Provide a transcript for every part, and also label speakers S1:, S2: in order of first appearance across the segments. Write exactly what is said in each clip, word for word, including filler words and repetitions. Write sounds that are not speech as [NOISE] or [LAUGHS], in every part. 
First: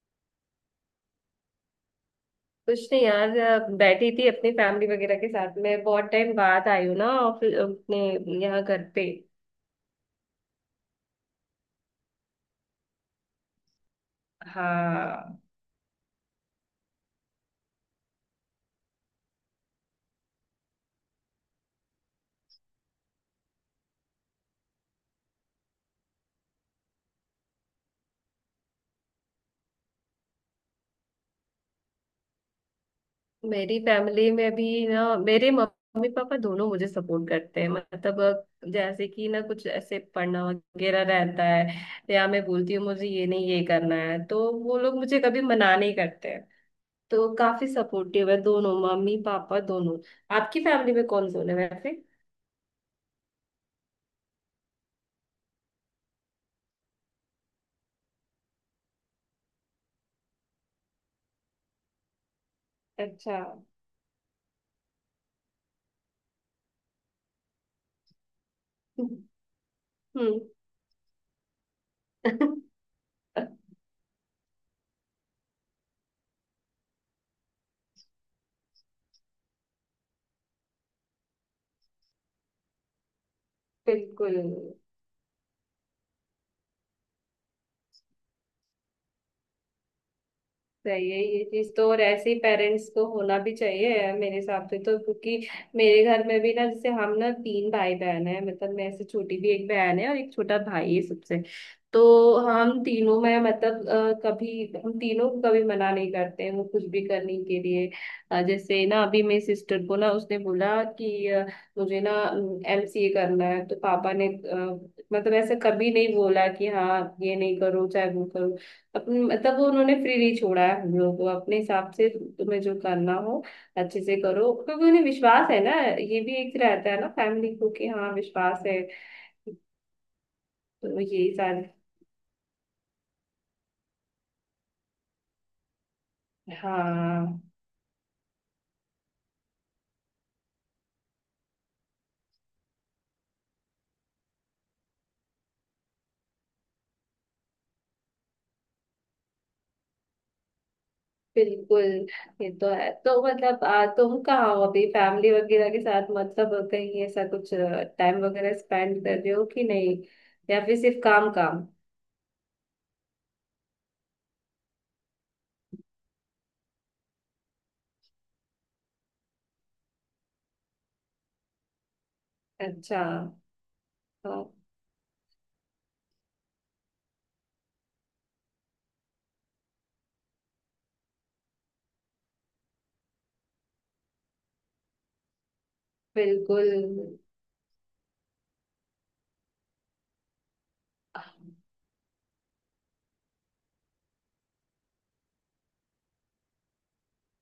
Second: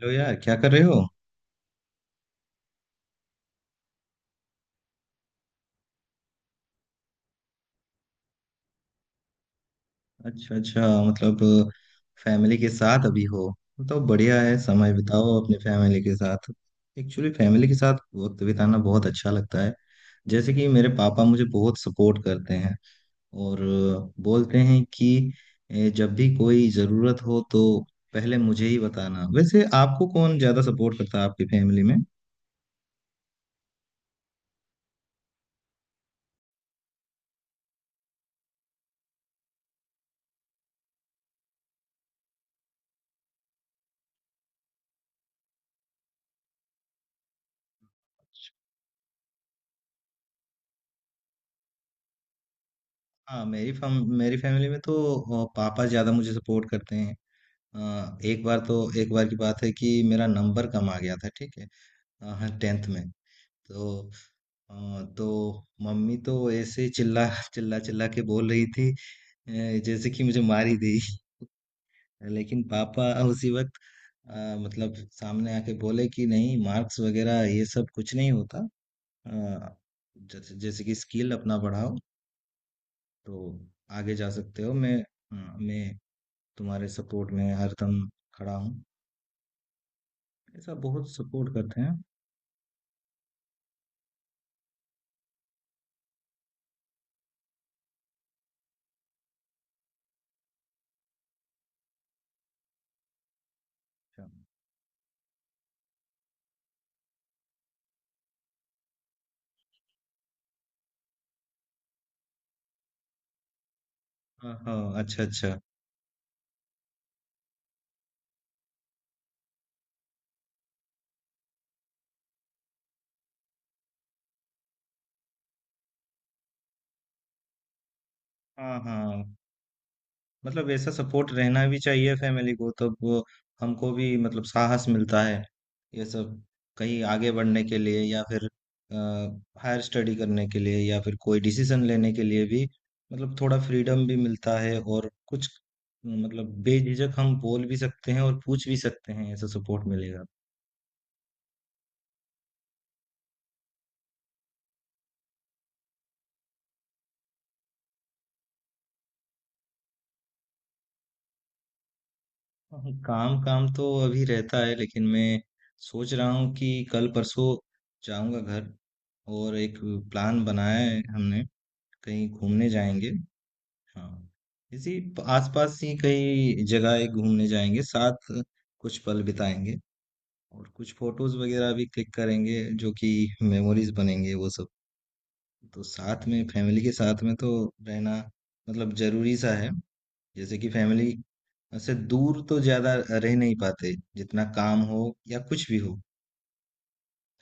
S1: Hello यार, क्या कर रहे हो?
S2: कुछ नहीं यार अ, बैठी थी अपनी फैमिली वगैरह के साथ में बहुत टाइम बाद आई हूँ ना ऑफिस अपने यहाँ घर पे।
S1: अच्छा, अच्छा, मतलब फैमिली के साथ अभी हो? तो बढ़िया है, समय
S2: हाँ,
S1: बिताओ अपने फैमिली के साथ। एक्चुअली फैमिली के साथ वक्त बिताना बहुत अच्छा लगता है। जैसे कि मेरे पापा मुझे बहुत सपोर्ट करते हैं और बोलते हैं कि ए, जब भी कोई ज़रूरत हो तो पहले मुझे ही बताना। वैसे आपको कौन ज़्यादा सपोर्ट करता है आपकी फैमिली में?
S2: मेरी फैमिली में भी ना मेरे मम्मी पापा दोनों मुझे सपोर्ट करते हैं। मतलब अ, जैसे कि ना कुछ ऐसे पढ़ना वगैरह रहता है या मैं बोलती हूँ मुझे ये नहीं ये करना है तो वो लोग मुझे कभी मना नहीं करते हैं। तो काफी सपोर्टिव है दोनों, मम्मी पापा दोनों। आपकी फैमिली में कौन कौन है वैसे?
S1: हाँ, मेरी फैम मेरी फैमिली में तो अ, पापा ज़्यादा मुझे सपोर्ट करते हैं। अ, एक बार, तो एक बार की बात है कि मेरा नंबर कम आ गया था, ठीक है? अ, हाँ, टेंथ में।
S2: अच्छा।
S1: तो अ, तो मम्मी तो ऐसे ही चिल्ला चिल्ला-चिल्ला के बोल रही थी, अ, जैसे कि
S2: हम्म।
S1: मुझे मार ही देगी। लेकिन पापा उसी
S2: [LAUGHS]
S1: वक़्त अ, मतलब सामने आके बोले कि नहीं, मार्क्स वग़ैरह ये सब कुछ नहीं होता। अ, जैसे जैसे कि स्किल अपना बढ़ाओ तो आगे जा
S2: बिल्कुल।
S1: सकते हो। मैं हाँ, मैं तुम्हारे सपोर्ट में हरदम खड़ा हूँ। ऐसा बहुत
S2: सही है ये
S1: सपोर्ट
S2: चीज
S1: करते
S2: तो,
S1: हैं।
S2: और ऐसे ही पेरेंट्स को होना भी चाहिए मेरे हिसाब से, तो क्योंकि मेरे घर में भी ना जैसे हम ना तीन भाई बहन है। मतलब मैं से छोटी भी एक बहन है और एक छोटा भाई है सबसे। तो हम तीनों में मतलब अ,
S1: हाँ,
S2: कभी हम तीनों को कभी मना नहीं करते हैं वो कुछ भी करने के लिए। अ, जैसे ना अभी मेरी सिस्टर को ना उसने बोला कि अ, मुझे ना एमसीए करना है तो पापा ने अ,
S1: हाँ, अच्छा,
S2: मतलब ऐसे
S1: अच्छा।
S2: कभी नहीं बोला कि हाँ ये नहीं करो चाहे वो करो। अपन- तब उन्होंने फ्री नहीं छोड़ा है हम लोगों को अपने हिसाब से तुम्हें जो करना हो अच्छे से करो, क्योंकि उन्हें विश्वास है ना, ये भी एक रहता है ना फैमिली को कि हाँ विश्वास
S1: हाँ,
S2: है।
S1: हाँ, मतलब ऐसा
S2: तो ये
S1: सपोर्ट
S2: सारी।
S1: रहना भी चाहिए फैमिली को, तब वो हमको भी मतलब साहस मिलता है ये सब, कहीं आगे
S2: हाँ।
S1: बढ़ने के लिए या फिर हायर स्टडी करने के लिए या फिर कोई डिसीजन लेने के लिए भी। मतलब थोड़ा फ्रीडम भी मिलता है, और कुछ मतलब बेझिझक हम बोल भी सकते हैं और पूछ भी सकते हैं, ऐसा सपोर्ट मिलेगा।
S2: बिल्कुल। ये तो है। तो मतलब आ, तुम कहाँ हो अभी फैमिली वगैरह के साथ, मतलब कहीं ऐसा कुछ टाइम वगैरह स्पेंड कर रहे हो कि नहीं, या फिर सिर्फ काम काम?
S1: हाँ, काम काम तो अभी रहता है लेकिन मैं सोच रहा हूँ कि कल परसों जाऊंगा घर, और एक प्लान बनाया है हमने, कहीं घूमने
S2: अच्छा।
S1: जाएंगे। हाँ,
S2: हाँ।
S1: इसी प- आसपास ही कई जगह एक घूमने जाएंगे साथ, कुछ पल बिताएंगे और कुछ फोटोज वगैरह भी क्लिक करेंगे जो कि मेमोरीज बनेंगे वो सब। तो साथ में
S2: बिल्कुल।
S1: फैमिली के साथ में तो रहना मतलब जरूरी सा है। जैसे कि फैमिली से दूर तो ज्यादा रह नहीं पाते, जितना काम हो या कुछ भी हो,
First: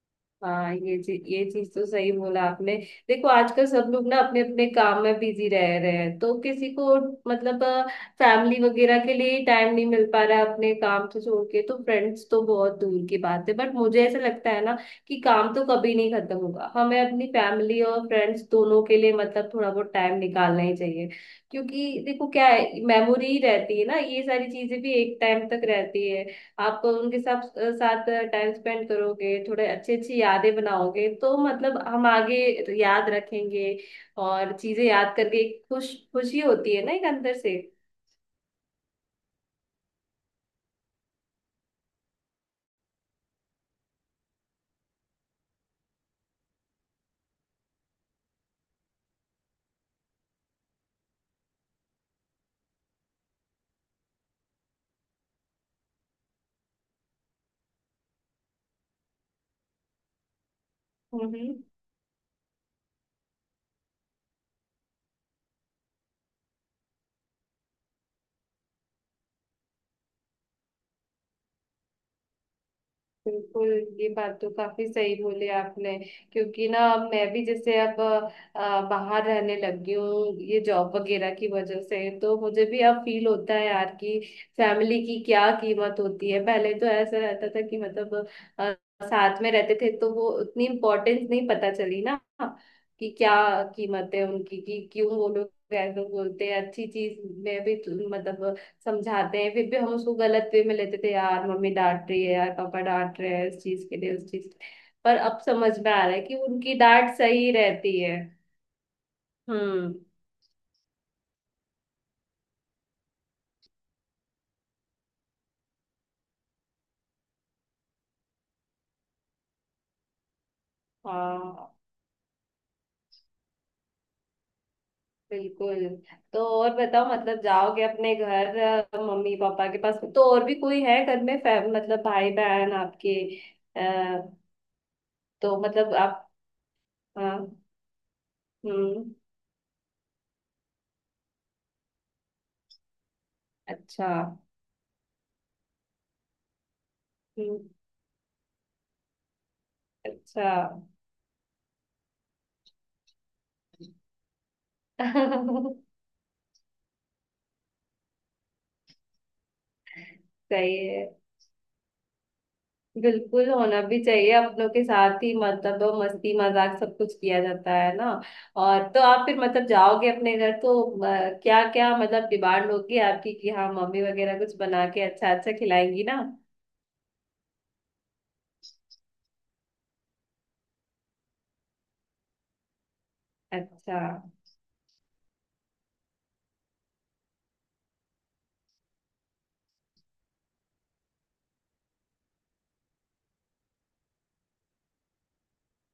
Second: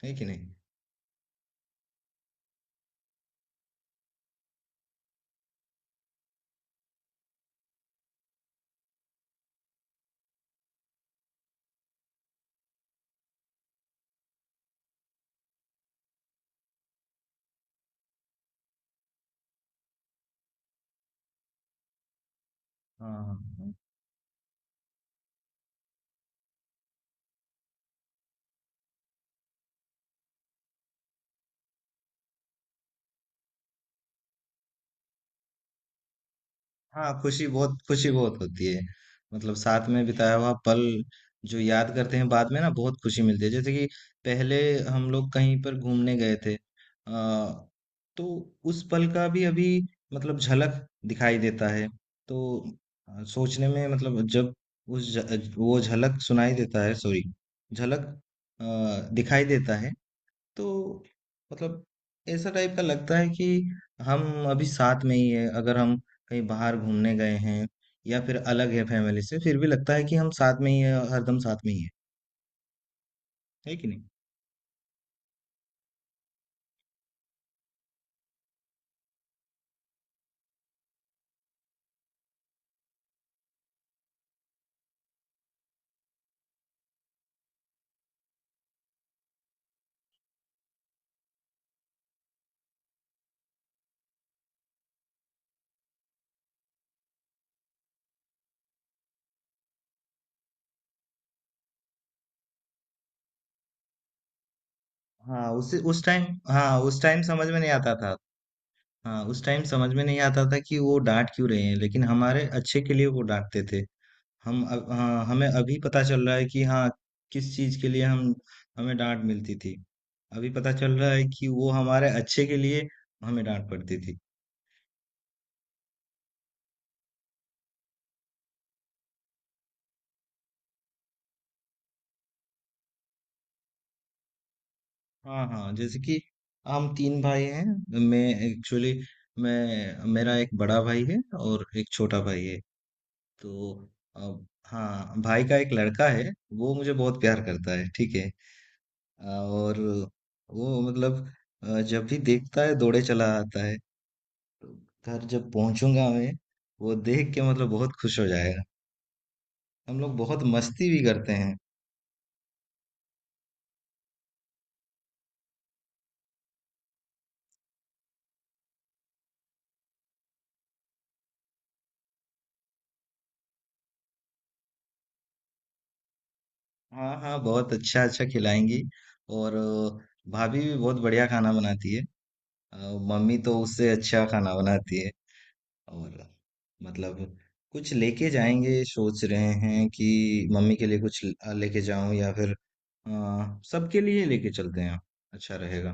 S1: है कि नहीं?
S2: हाँ, ये चीज ये चीज तो सही बोला आपने। देखो आजकल सब लोग ना अपने अपने काम में बिजी रह रहे हैं, तो किसी को मतलब फैमिली वगैरह के लिए टाइम नहीं मिल पा रहा है अपने काम से छोड़ के। तो फ्रेंड्स तो बहुत दूर की बात है, बट मुझे ऐसा लगता है ना कि काम तो कभी नहीं खत्म होगा, हमें अपनी फैमिली और फ्रेंड्स दोनों के लिए मतलब थोड़ा बहुत टाइम निकालना ही चाहिए। क्योंकि देखो क्या है,
S1: हाँ,
S2: मेमोरी ही
S1: हाँ,
S2: रहती है ना, ये सारी चीजें भी एक टाइम तक रहती है। आप उनके साथ साथ टाइम स्पेंड करोगे, थोड़े अच्छी अच्छी यादें बनाओगे तो मतलब हम आगे याद रखेंगे। और चीजें याद करके एक खुश खुशी होती है ना एक
S1: हाँ,
S2: अंदर
S1: खुशी
S2: से।
S1: बहुत खुशी बहुत होती है। मतलब साथ में बिताया हुआ पल जो याद करते हैं बाद में ना, बहुत खुशी मिलती है। जैसे कि पहले हम लोग कहीं पर घूमने गए थे, आ, तो उस पल का भी अभी मतलब झलक दिखाई देता है। तो अ, सोचने में मतलब जब उस ज, वो झलक सुनाई देता है, सॉरी, झलक अ, दिखाई देता है। तो
S2: हम्म। हम्म।
S1: मतलब ऐसा टाइप का लगता है कि हम अभी साथ में ही है। अगर हम कहीं बाहर घूमने गए हैं या फिर अलग है फैमिली से, फिर भी लगता है कि हम साथ में ही है, हरदम साथ में ही है
S2: बिल्कुल।
S1: है कि नहीं?
S2: ये बात तो काफी सही बोले आपने, क्योंकि ना अब मैं भी जैसे अब अ, बाहर रहने लगी हूँ ये जॉब वगैरह की वजह से, तो मुझे भी अब फील होता है यार कि फैमिली की क्या कीमत होती है। पहले तो ऐसा रहता था कि मतलब अ, साथ में रहते थे तो वो उतनी इम्पोर्टेंस नहीं पता चली ना कि क्या कीमत है उनकी, कि क्यों वो लोग ऐसा बोलते हैं। अच्छी चीज में भी तो मतलब समझाते हैं, फिर भी हम उसको गलत वे में लेते थे, यार मम्मी डांट रही है, यार पापा डांट रहे हैं इस चीज के लिए, उस चीज पर। अब
S1: हाँ उस
S2: समझ में
S1: उस
S2: आ रहा है
S1: टाइम
S2: कि उनकी
S1: हाँ उस
S2: डांट
S1: टाइम समझ
S2: सही
S1: में नहीं आता
S2: रहती
S1: था
S2: है।
S1: हाँ, उस टाइम समझ
S2: हम्म।
S1: में नहीं आता था कि वो डांट क्यों रहे हैं, लेकिन हमारे अच्छे के लिए वो डांटते थे। हम अब हाँ, हमें अभी पता चल रहा है कि हाँ, किस चीज के लिए हम हमें डांट मिलती थी। अभी पता चल रहा है कि वो
S2: हाँ।
S1: हमारे अच्छे के लिए हमें डांट पड़ती थी।
S2: बिल्कुल। तो और बताओ, मतलब जाओगे अपने घर अ, मम्मी पापा के पास, तो और भी कोई है घर में फैम मतलब भाई बहन आपके? आ,
S1: हाँ,
S2: तो
S1: हाँ,
S2: मतलब
S1: जैसे कि
S2: आप।
S1: हम तीन
S2: हाँ।
S1: भाई हैं। मैं एक्चुअली
S2: हम्म।
S1: मैं मेरा एक बड़ा भाई है और एक छोटा भाई है। तो
S2: अच्छा।
S1: अब हाँ, भाई का एक लड़का है, वो मुझे बहुत प्यार
S2: हम्म।
S1: करता है, ठीक है। और
S2: अच्छा।
S1: वो मतलब अ, जब भी देखता है दौड़े चला आता है। घर जब
S2: [LAUGHS]
S1: पहुंचूंगा मैं, वो देख के मतलब बहुत खुश हो जाएगा। हम लोग बहुत
S2: सही
S1: मस्ती भी
S2: है।
S1: करते हैं।
S2: बिल्कुल होना भी चाहिए अपनों के साथ ही, मतलब वो मस्ती मजाक सब कुछ किया जाता है ना। और तो आप फिर मतलब जाओगे अपने घर तो क्या क्या मतलब डिमांड होगी आपकी कि हाँ मम्मी वगैरह कुछ बना के अच्छा अच्छा खिलाएंगी ना?
S1: हाँ, हाँ, बहुत अच्छा अच्छा खिलाएंगी। और अ, भाभी भी बहुत बढ़िया खाना बनाती है। अ, मम्मी तो उससे
S2: अच्छा।
S1: अच्छा खाना बनाती है। और मतलब कुछ लेके जाएंगे, सोच रहे हैं कि मम्मी के लिए कुछ ल- लेके जाऊं, या फिर अ, सबके लिए लेके चलते हैं, अच्छा रहेगा।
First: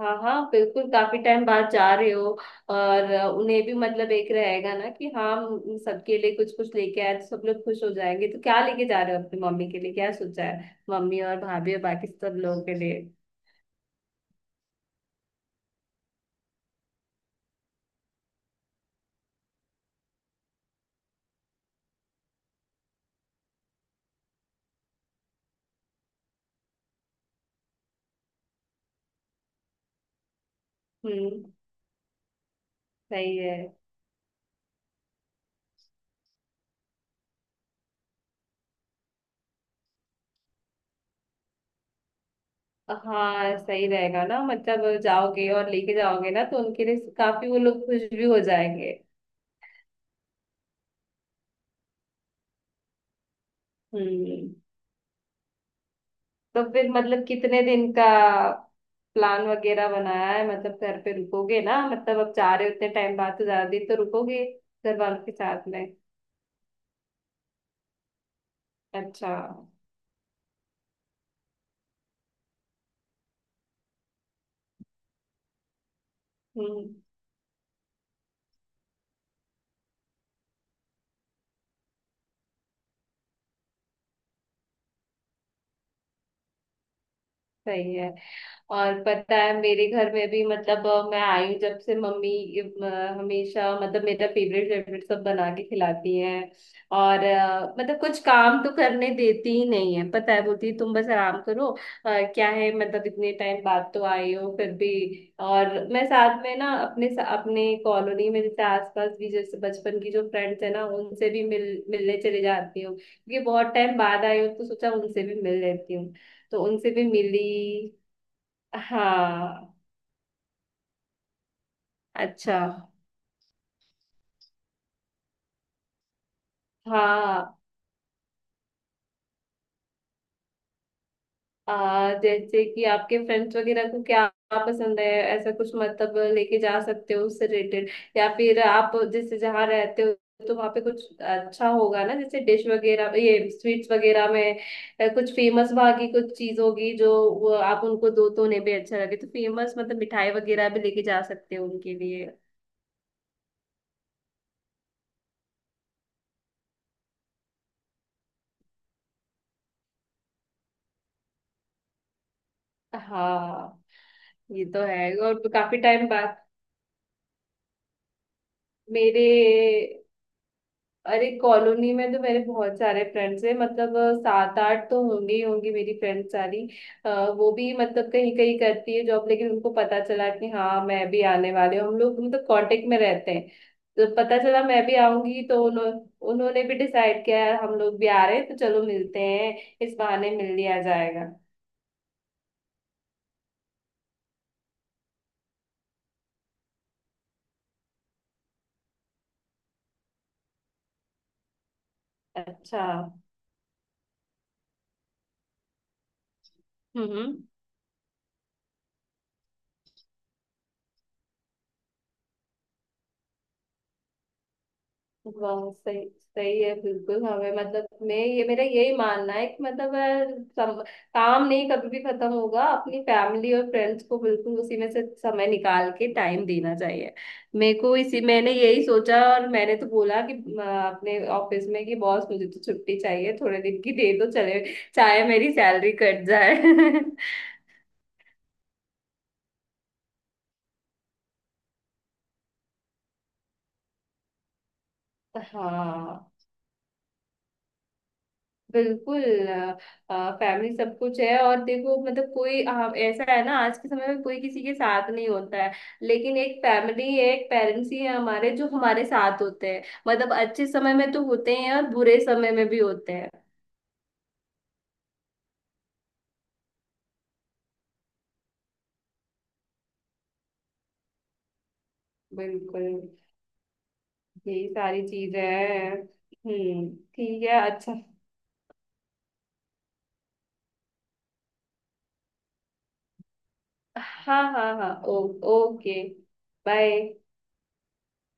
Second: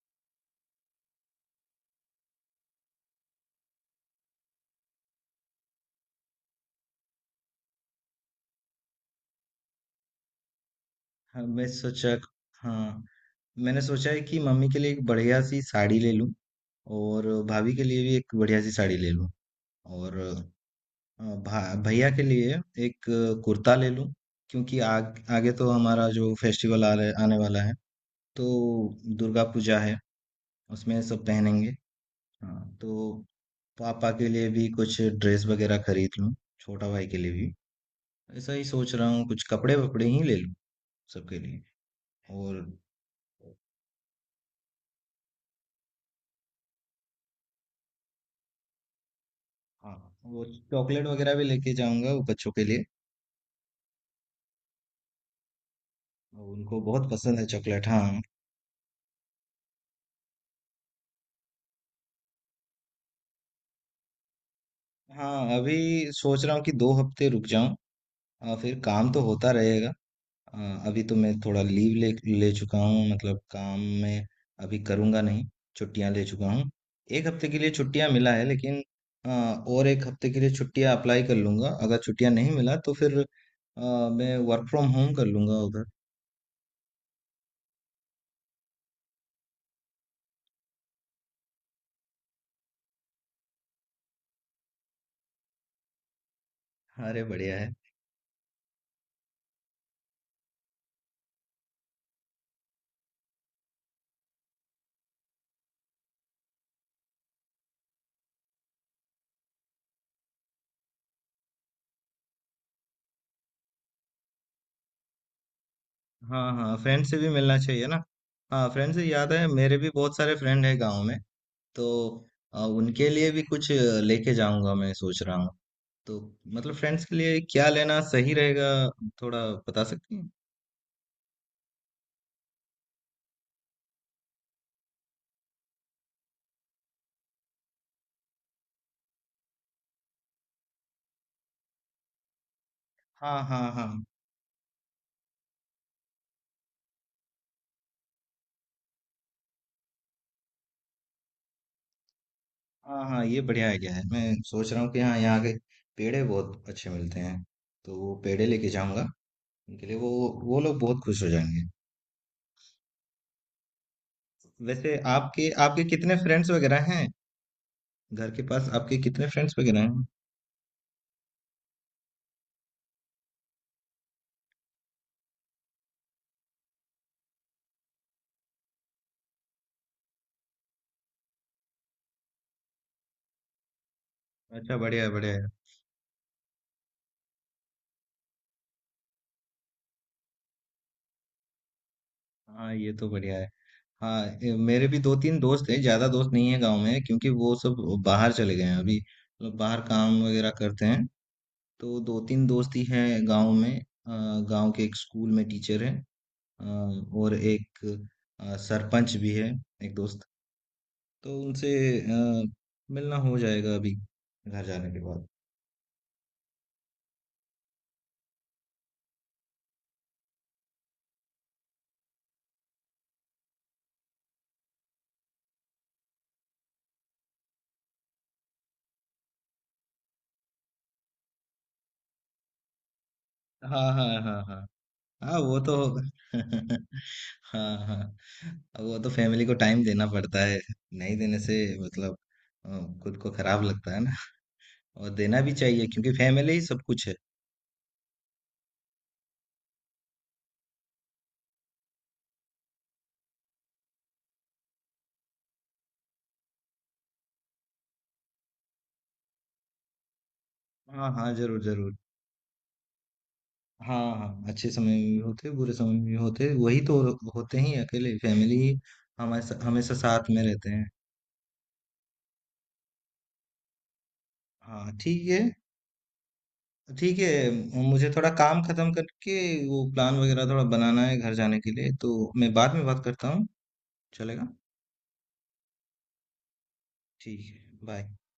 S2: हाँ हाँ बिल्कुल, काफी टाइम बाद जा रहे हो। और अ, उन्हें भी मतलब एक रहेगा ना कि हाँ हम सबके लिए कुछ कुछ लेके आए तो सब लोग खुश हो जाएंगे। तो क्या लेके जा रहे हो अपनी मम्मी के लिए, क्या सोचा है मम्मी और
S1: हाँ मैं
S2: भाभी और बाकी
S1: सोचा
S2: सब लोगों के लिए?
S1: हाँ, मैंने सोचा है कि मम्मी के लिए एक बढ़िया सी साड़ी ले लूं और भाभी के लिए भी एक बढ़िया सी साड़ी ले लूँ। और अ, भा, भैया के लिए एक अ, कुर्ता ले लूँ, क्योंकि आग, आगे तो हमारा जो फेस्टिवल आ रहे, आने वाला है। तो दुर्गा पूजा है, उसमें सब
S2: हम्म।
S1: पहनेंगे। हाँ, तो
S2: सही है।
S1: पापा के लिए भी कुछ ड्रेस वगैरह खरीद लूँ, छोटा भाई के लिए भी। ऐसा ही सोच रहा हूँ कुछ कपड़े वपड़े ही ले लूँ सबके लिए। और
S2: हाँ सही रहेगा ना, मतलब जाओगे और लेके जाओगे ना तो उनके लिए काफी, वो लोग खुश भी हो जाएंगे।
S1: हाँ, वो चॉकलेट वगैरह भी लेके जाऊंगा, वो बच्चों के लिए।
S2: हम्म। तो
S1: उनको
S2: फिर
S1: बहुत
S2: मतलब
S1: पसंद है
S2: कितने
S1: चॉकलेट,
S2: दिन का
S1: हाँ।
S2: प्लान वगैरह बनाया है, मतलब घर पे रुकोगे ना, मतलब अब जा रहे हो उतने टाइम बाद तो ज्यादा दिन तो रुकोगे घर वालों के
S1: हाँ,
S2: साथ
S1: अभी
S2: में?
S1: सोच रहा हूँ कि दो हफ्ते रुक जाऊँ। आ, फिर काम तो
S2: अच्छा।
S1: होता रहेगा। आ, अभी तो मैं थोड़ा लीव ले ले चुका हूँ, मतलब काम में अभी करूँगा नहीं, छुट्टियाँ ले चुका हूँ।
S2: हम्म।
S1: एक हफ्ते के लिए छुट्टियाँ मिला है, लेकिन आ, और एक हफ्ते के लिए छुट्टियाँ अप्लाई कर लूँगा। अगर छुट्टियाँ नहीं मिला तो फिर आ, मैं वर्क फ्रॉम होम कर लूँगा उधर।
S2: सही है। और पता है मेरे घर में भी मतलब अ, मैं आई हूँ जब से मम्मी अ, हमेशा मतलब मेरा फेवरेट फेवरेट सब बना के खिलाती हैं।
S1: अरे,
S2: और
S1: बढ़िया है।
S2: अ, मतलब कुछ काम तो करने देती ही नहीं है, पता है बोलती है, तुम बस आराम करो। अ, क्या है मतलब इतने टाइम बाद तो आई हो फिर भी। और मैं साथ में ना अपने अपने कॉलोनी में जैसे आसपास भी, जैसे बचपन की जो फ्रेंड्स है ना उनसे भी मिल मिलने चले जाती हूँ, क्योंकि बहुत टाइम बाद आई हूँ तो सोचा उनसे भी मिल लेती हूँ।
S1: हाँ,
S2: तो
S1: हाँ,
S2: उनसे भी
S1: फ्रेंड से भी
S2: मिली।
S1: मिलना चाहिए ना। हाँ, फ्रेंड से याद है,
S2: हाँ।
S1: मेरे भी बहुत सारे फ्रेंड है गाँव में। तो
S2: अच्छा।
S1: अ, उनके लिए भी कुछ लेके जाऊंगा, मैं सोच रहा हूँ। तो मतलब फ्रेंड्स के लिए
S2: हाँ।
S1: क्या लेना सही रहेगा, थोड़ा बता सकती हैं?
S2: आ, जैसे कि आपके फ्रेंड्स वगैरह को क्या पसंद है, ऐसा कुछ मतलब लेके जा सकते हो उससे रिलेटेड। या फिर आप जैसे जहाँ रहते हो तो वहाँ पे कुछ अच्छा होगा ना, जैसे डिश वगैरह,
S1: हाँ,
S2: ये
S1: हाँ, हाँ,
S2: स्वीट्स वगैरह में अ, कुछ फेमस वहाँ की कुछ चीज होगी जो वो आप उनको दो तो उन्हें भी अच्छा लगे। तो फेमस मतलब मिठाई वगैरह भी लेके जा सकते हो उनके लिए।
S1: हाँ, हाँ ये बढ़िया आइडिया है। मैं सोच रहा हूँ कि हाँ, यहाँ के पेड़े बहुत अच्छे मिलते हैं, तो वो पेड़े लेके जाऊंगा उनके लिए। वो वो लोग बहुत खुश हो जाएंगे।
S2: हाँ ये तो
S1: वैसे
S2: है, और
S1: आपके
S2: काफी
S1: आपके
S2: टाइम
S1: कितने
S2: बाद।
S1: फ्रेंड्स वगैरह हैं, घर के पास आपके
S2: मेरे,
S1: कितने फ्रेंड्स वगैरह हैं?
S2: अरे कॉलोनी में तो मेरे बहुत सारे फ्रेंड्स हैं। मतलब अ, सात आठ तो होंगे ही, होंगी मेरी फ्रेंड्स सारी। अ, वो भी मतलब कहीं कहीं करती है जॉब, लेकिन उनको पता चला कि हाँ मैं भी आने वाले हूँ, हम लोग मतलब कांटेक्ट में रहते हैं। तो पता चला
S1: अच्छा,
S2: मैं भी
S1: बढ़िया है, बढ़िया
S2: आऊंगी
S1: है।
S2: तो उन्हों, उन्होंने भी डिसाइड किया यार हम लोग भी आ रहे हैं तो चलो मिलते हैं, इस बहाने मिल लिया जाएगा।
S1: हाँ, ये तो बढ़िया है। हाँ, ए, मेरे भी दो तीन दोस्त हैं, ज्यादा दोस्त नहीं है गांव में क्योंकि वो सब बाहर चले गए हैं अभी, मतलब बाहर काम वगैरह करते हैं। तो दो तीन दोस्त
S2: अच्छा।
S1: ही हैं गांव में। अ, गांव के एक स्कूल में टीचर हैं। अ, और
S2: हम्म।
S1: एक अ, सरपंच भी है एक दोस्त। तो उनसे अ, मिलना हो जाएगा अभी घर जाने के बाद।
S2: वाह सही। सही है। बिल्कुल हमें मतलब मैं ये मेरा यही मानना है कि मतलब अ, सम, काम नहीं कभी भी खत्म होगा, अपनी फैमिली और फ्रेंड्स को बिल्कुल उसी में से समय निकाल के टाइम देना चाहिए। मेरे को इसी मैंने यही सोचा और मैंने तो बोला कि अ, अपने ऑफिस में कि बॉस मुझे तो छुट्टी चाहिए थोड़े दिन
S1: हाँ,
S2: की
S1: हाँ,
S2: दे दो
S1: हाँ, हाँ,
S2: चले, चाहे
S1: हाँ
S2: मेरी
S1: वो तो
S2: सैलरी
S1: होगा।
S2: कट जाए।
S1: [LAUGHS] हाँ, हाँ, अब वो तो फैमिली को टाइम देना पड़ता है। नहीं देने से मतलब अ, खुद को खराब लगता है ना। और देना
S2: [LAUGHS]
S1: भी चाहिए, क्योंकि
S2: हाँ।
S1: फैमिली ही सब कुछ है।
S2: बिल्कुल। फैमिली सब कुछ है, और देखो मतलब कोई आ, ऐसा है ना, आज के समय में कोई किसी के साथ नहीं होता है, लेकिन एक फैमिली है, एक पेरेंट्स ही है हमारे जो हमारे साथ होते हैं, मतलब अच्छे समय
S1: हाँ,
S2: में तो
S1: हाँ,
S2: होते
S1: जरूर,
S2: ही हैं और
S1: जरूर।
S2: बुरे समय में भी होते हैं।
S1: हाँ, हाँ, अच्छे समय में भी होते, बुरे समय में भी होते, वही तो होते ही। अकेले फैमिली ही हमारे हमेशा साथ में रहते हैं।
S2: बिल्कुल। यही
S1: हाँ,
S2: सारी
S1: ठीक है,
S2: चीजें हैं। हम्म।
S1: ठीक
S2: ठीक
S1: है।
S2: है। अच्छा।
S1: मुझे थोड़ा काम खत्म करके वो प्लान वगैरह थोड़ा बनाना है घर जाने के लिए, तो मैं बाद में बात करता हूँ।
S2: हाँ
S1: चलेगा?
S2: हाँ हाँ। ओ, ओके। बाय।
S1: ठीक है। बाय।